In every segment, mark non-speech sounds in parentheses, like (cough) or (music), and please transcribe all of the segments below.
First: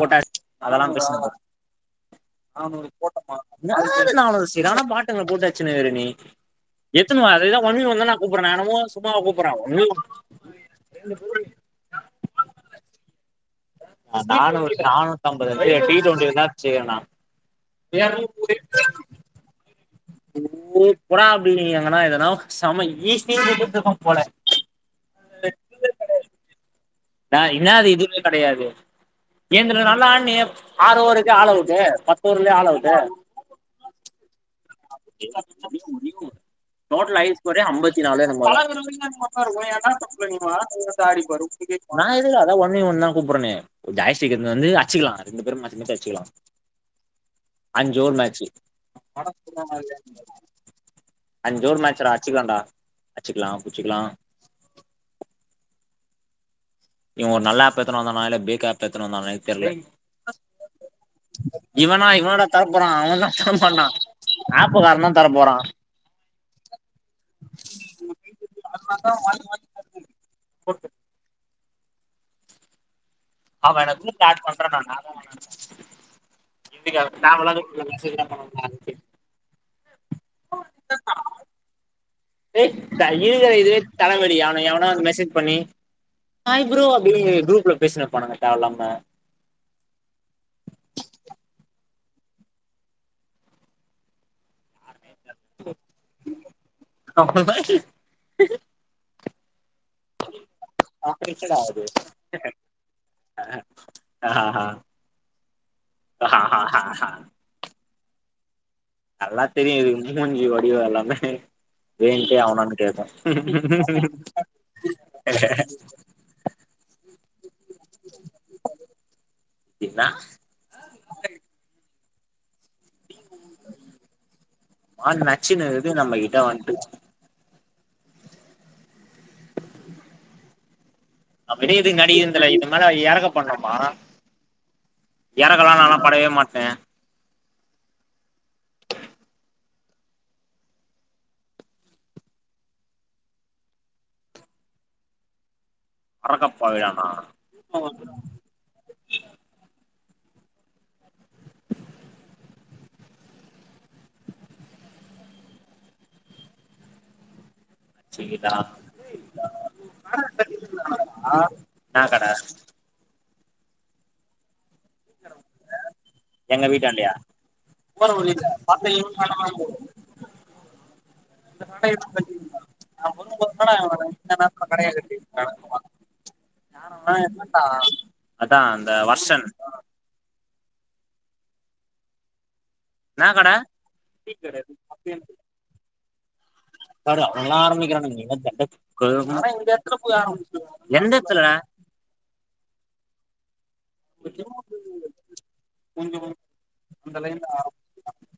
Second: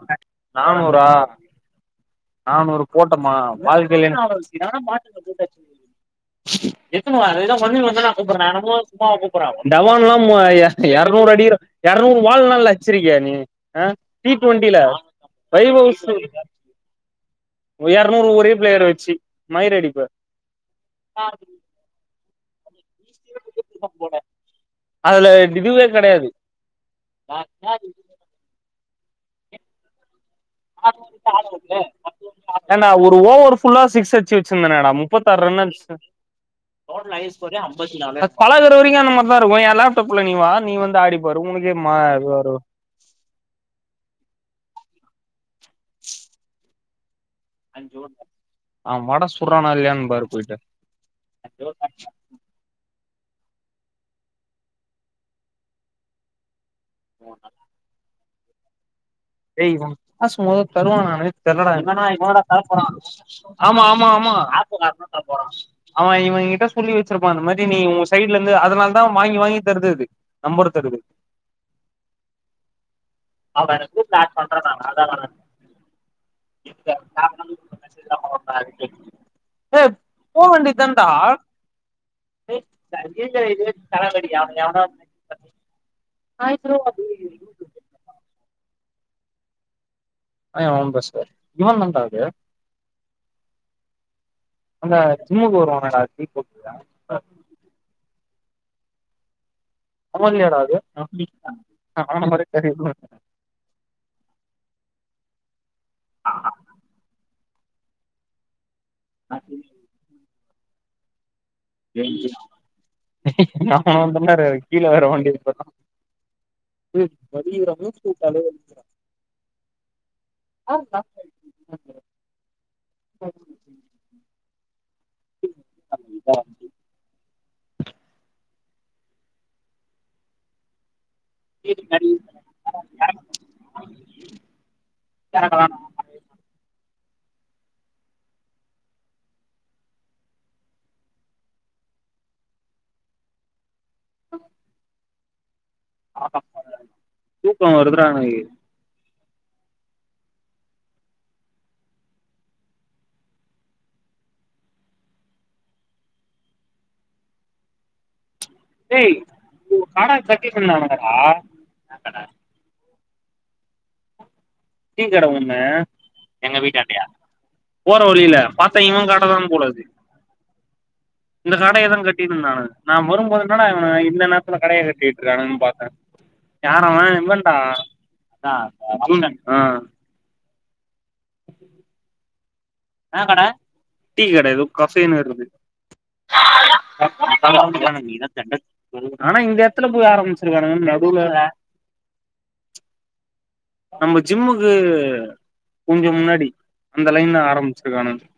போட்டா அதெல்லா நானூறா பேசுனது நானு ஒரு கோட்டமா வாழ்க்கய்ல என்னது நானூறு சீர் ஆனா பாட்டுங்கள போட்டு அடிச்சுனுருக்குற நீ எத்துனுவா அதேதா ஒன் வி ஒன் தான நா கூப்புட்ற நா என்னமோ சும்மாவா கூப்புட்ற ஒன் வி ஒன் டவான்லா ம எரநூறு அடி எரநூறு வாள்லால வச்சிருக்கிய நீ அ டி நானூறு டொண்டில நானூத்தம்பது இல்ல டி வைவோவுஸ்ஸு டுவெண்டி இருந்தா வச்சுக்கிறேண்ணா எரநூறு ஒரே பிளேயர வச்சு! ! ! ! ! ! ! ! ! ! அடிப்ப புரா புல்டிங் எதனா எதனா செம ஈஸி (unintelligible) போல அதுல இதுவே கெடயாது நா என்னாது இதுமே கெடையாது ஏந்துன நல்லா ஆட்னியே ஆல் ஏன்டா அவுட்டு ஒரு ஓவர் ஃபுல்லா சிக்ஸ் அடுச்சு வச்சுருந்தனேடா முப்பத்தார் ரன் அடுச்சே டோட்டல் ஐஸ் ஒரே ஐம்பத்தி நாலு என்னமோ தா பழகுற வரைக்கு அந்த மார் தா இருக்கு எ லேப்டாப்ல நீ வா நீ வந்து ஆடிப்பாரு ஒனக்கே நா எதுக்குடா அதா ஒன்னே ஒன்தா கூப்பர்ரனே ஜாய்ஸ்டிக்கர்னு வந்து அச்சுக்கலா ரெண்டு பேரு மாத்தி மாத்தி அச்சுக்கலா அஞ்சு ஓவர் மேச்சு அவ வட சுட்றானா இல்லையான்னு பாரு போயிட்டு அஞ்சு ஓவரு மேச்சுடா அச்சுக்கலான்டா அச்சுக்கலா புச்சுக்கலா இவொ நல்லா ஆப்பேத்துனாதா இல்ல பேக் ஆப் ஏ ஏய் இவொ காசு மொதோ தருவானானே தெர்லடா என்னடா இவனா இவனாடா தரப்போறா அவன் தா ஆமா தரமாட்டா ஆமா ஆமா ஆப்புக்காரன் தா தரப்போறா அவெ இவெ கிட்ட சொல்லி வச்சிருப்பா இந்த மாதி நீ உ சைட்ல இருந்து அதுனால அதா வாங்கி வாங்கி தருது அது நம்பர் தருது (unintelligible) (unintelligible) கார்ட் பண்றோடா நானு அவெனு ஹிந்தி காரே தேவ இல்லாத (inaudible) ஏ போ வேண்டி தான்டா ஏய் த இருக்குற இதுவே தல வலி அவெ எவனோ வ மெசேஜ் பண்ணி ஹாய் ப்ரோ அப்டினு குரூப்ல பேசினே இருப்பானுங்க தேவ இல்லாம அ ஒம் பஸ்டர் இவன் பண்றாரு அந்த ஜிம்முக்கு வருவானேடா தீபக்கு அவன்லயாடா அது ஒ பிஸ்ஸுடா அது அவன மாரி தெரியுது ஆ ஆஹ்ஹ ஆஹஹஹ்ஹ்ஹ் அல்லா தெரியு இது மூஞ்சி வடியு எல்லாமே வேணுன்ட்டே அவனான்னு கேக்கு கம்பெனி வந்தம்டாரு கீழ வேர வண்டி நிப்பாட்னா ம் (unintelligible) ரமேஸ்க்கு தல வலிக்கிதா என்னா ஆ (inaudible) ஆன் நக்சின இது நம்ம இத வந்து அப்டியே இது நடிக்கிறதில்ல இது மேல எறக்கப்பட்னுமா எறக்கலா நாலா படவே மாட்டே ஆஹ அரக்கப்பாவியானா தூக்கம் வருதுடா எனக்கு சேர் ஏய் கானா சட்டி என்னா பண்ணாங்கல்லலடா கட கீங் காரவ்ங்கன்னு எங்க வீட்டாண்டயா போற வழில பாத்தவெங்கலா காட்டதான் போலருக்கு இந்த கடய தான் கட்டிட்ருந்தானுக நாம் வரும்போது என்னடா இவனுக இந்த நேரத்துல கடய கட்டிட்டுருக்கானுகனு பாத்தே யாரவெ இவன்டா அதா அந்த வர்ஷன் ஆ என்னா கட டீகட எதோ கஃபேன்னு வருது பாரு அவனுங்களா ஆரம்பிக்கிறானுங்க எங்க ஆனா தண்ட இந்த எடத்துல போய் ஆரம்பிச்சிருக்கானுங்க ஆரம்பிச்சுருவானுங்க எந்த நடுல எடத்துலடா நம்ம ஜிம்முக்கு கொஞ்ச முன்னாடி அந்த லைன்ல ஆரம்பிச்சிருக்கானுக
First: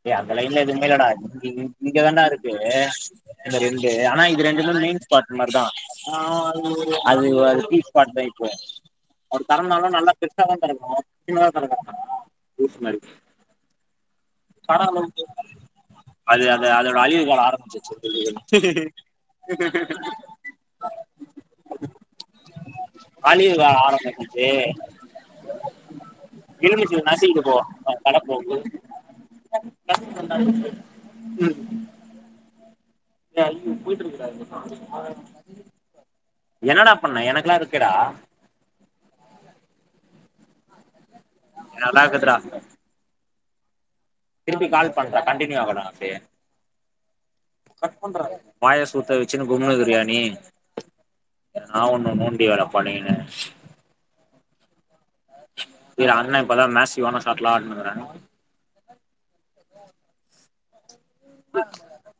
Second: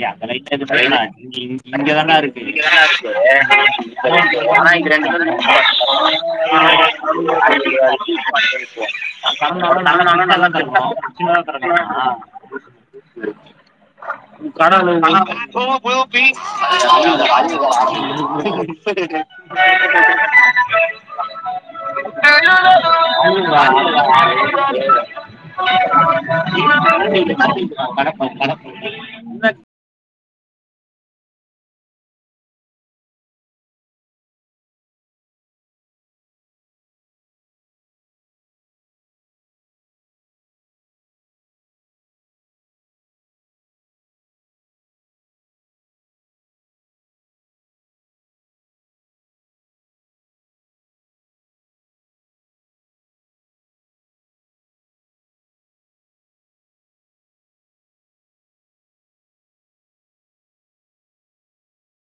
ஏ டேய் லைன்ல அந்த எதுவுமே இல்லடா (inaudible) இங்க இங்கதான இங்கதான்டா இருக்கு இந்த ரெண்டு ஆனா இது அதா ரெண்டுமே இங்க மெயின் ரெண்டாவது ஸ்பாட் மாரிதா அது (inaudible) தெறந்தாலும் நல்லா பெருசாதான் தெறக்கணும் சின்னதா தெறக்கணுமா லூசு மாரி கட பட அது அது அதோட அழிவு கால ஆரம்பிச்சிருச்சு (inaudible) (inaudible) அழிவு ஆரம்பிச்சிச்சி கடப்பம் இல்ல மச்சி நசிக்கிட்டு போ கடை போகு கடப்பம் ம் இல்ல (inaudible) என்னடா பண்ண எனக்கெலாம் இருக்கேடா நல்லாகுது டா திருப்பி கால் பண்றே கண்டின்யூ ஆகலாம் அப்டியே கட் பண்றா வாய! ! ! ! ! ! ! ! ! ! வச்சுனு கும்முனு இக்குறியா நீ எதுனா ஒண்ணு நோண்டி வேல பன்னிகினு (unintelligible) இப்பதான் மேசிவான சாட்லாம் அப்டினுருக்கரே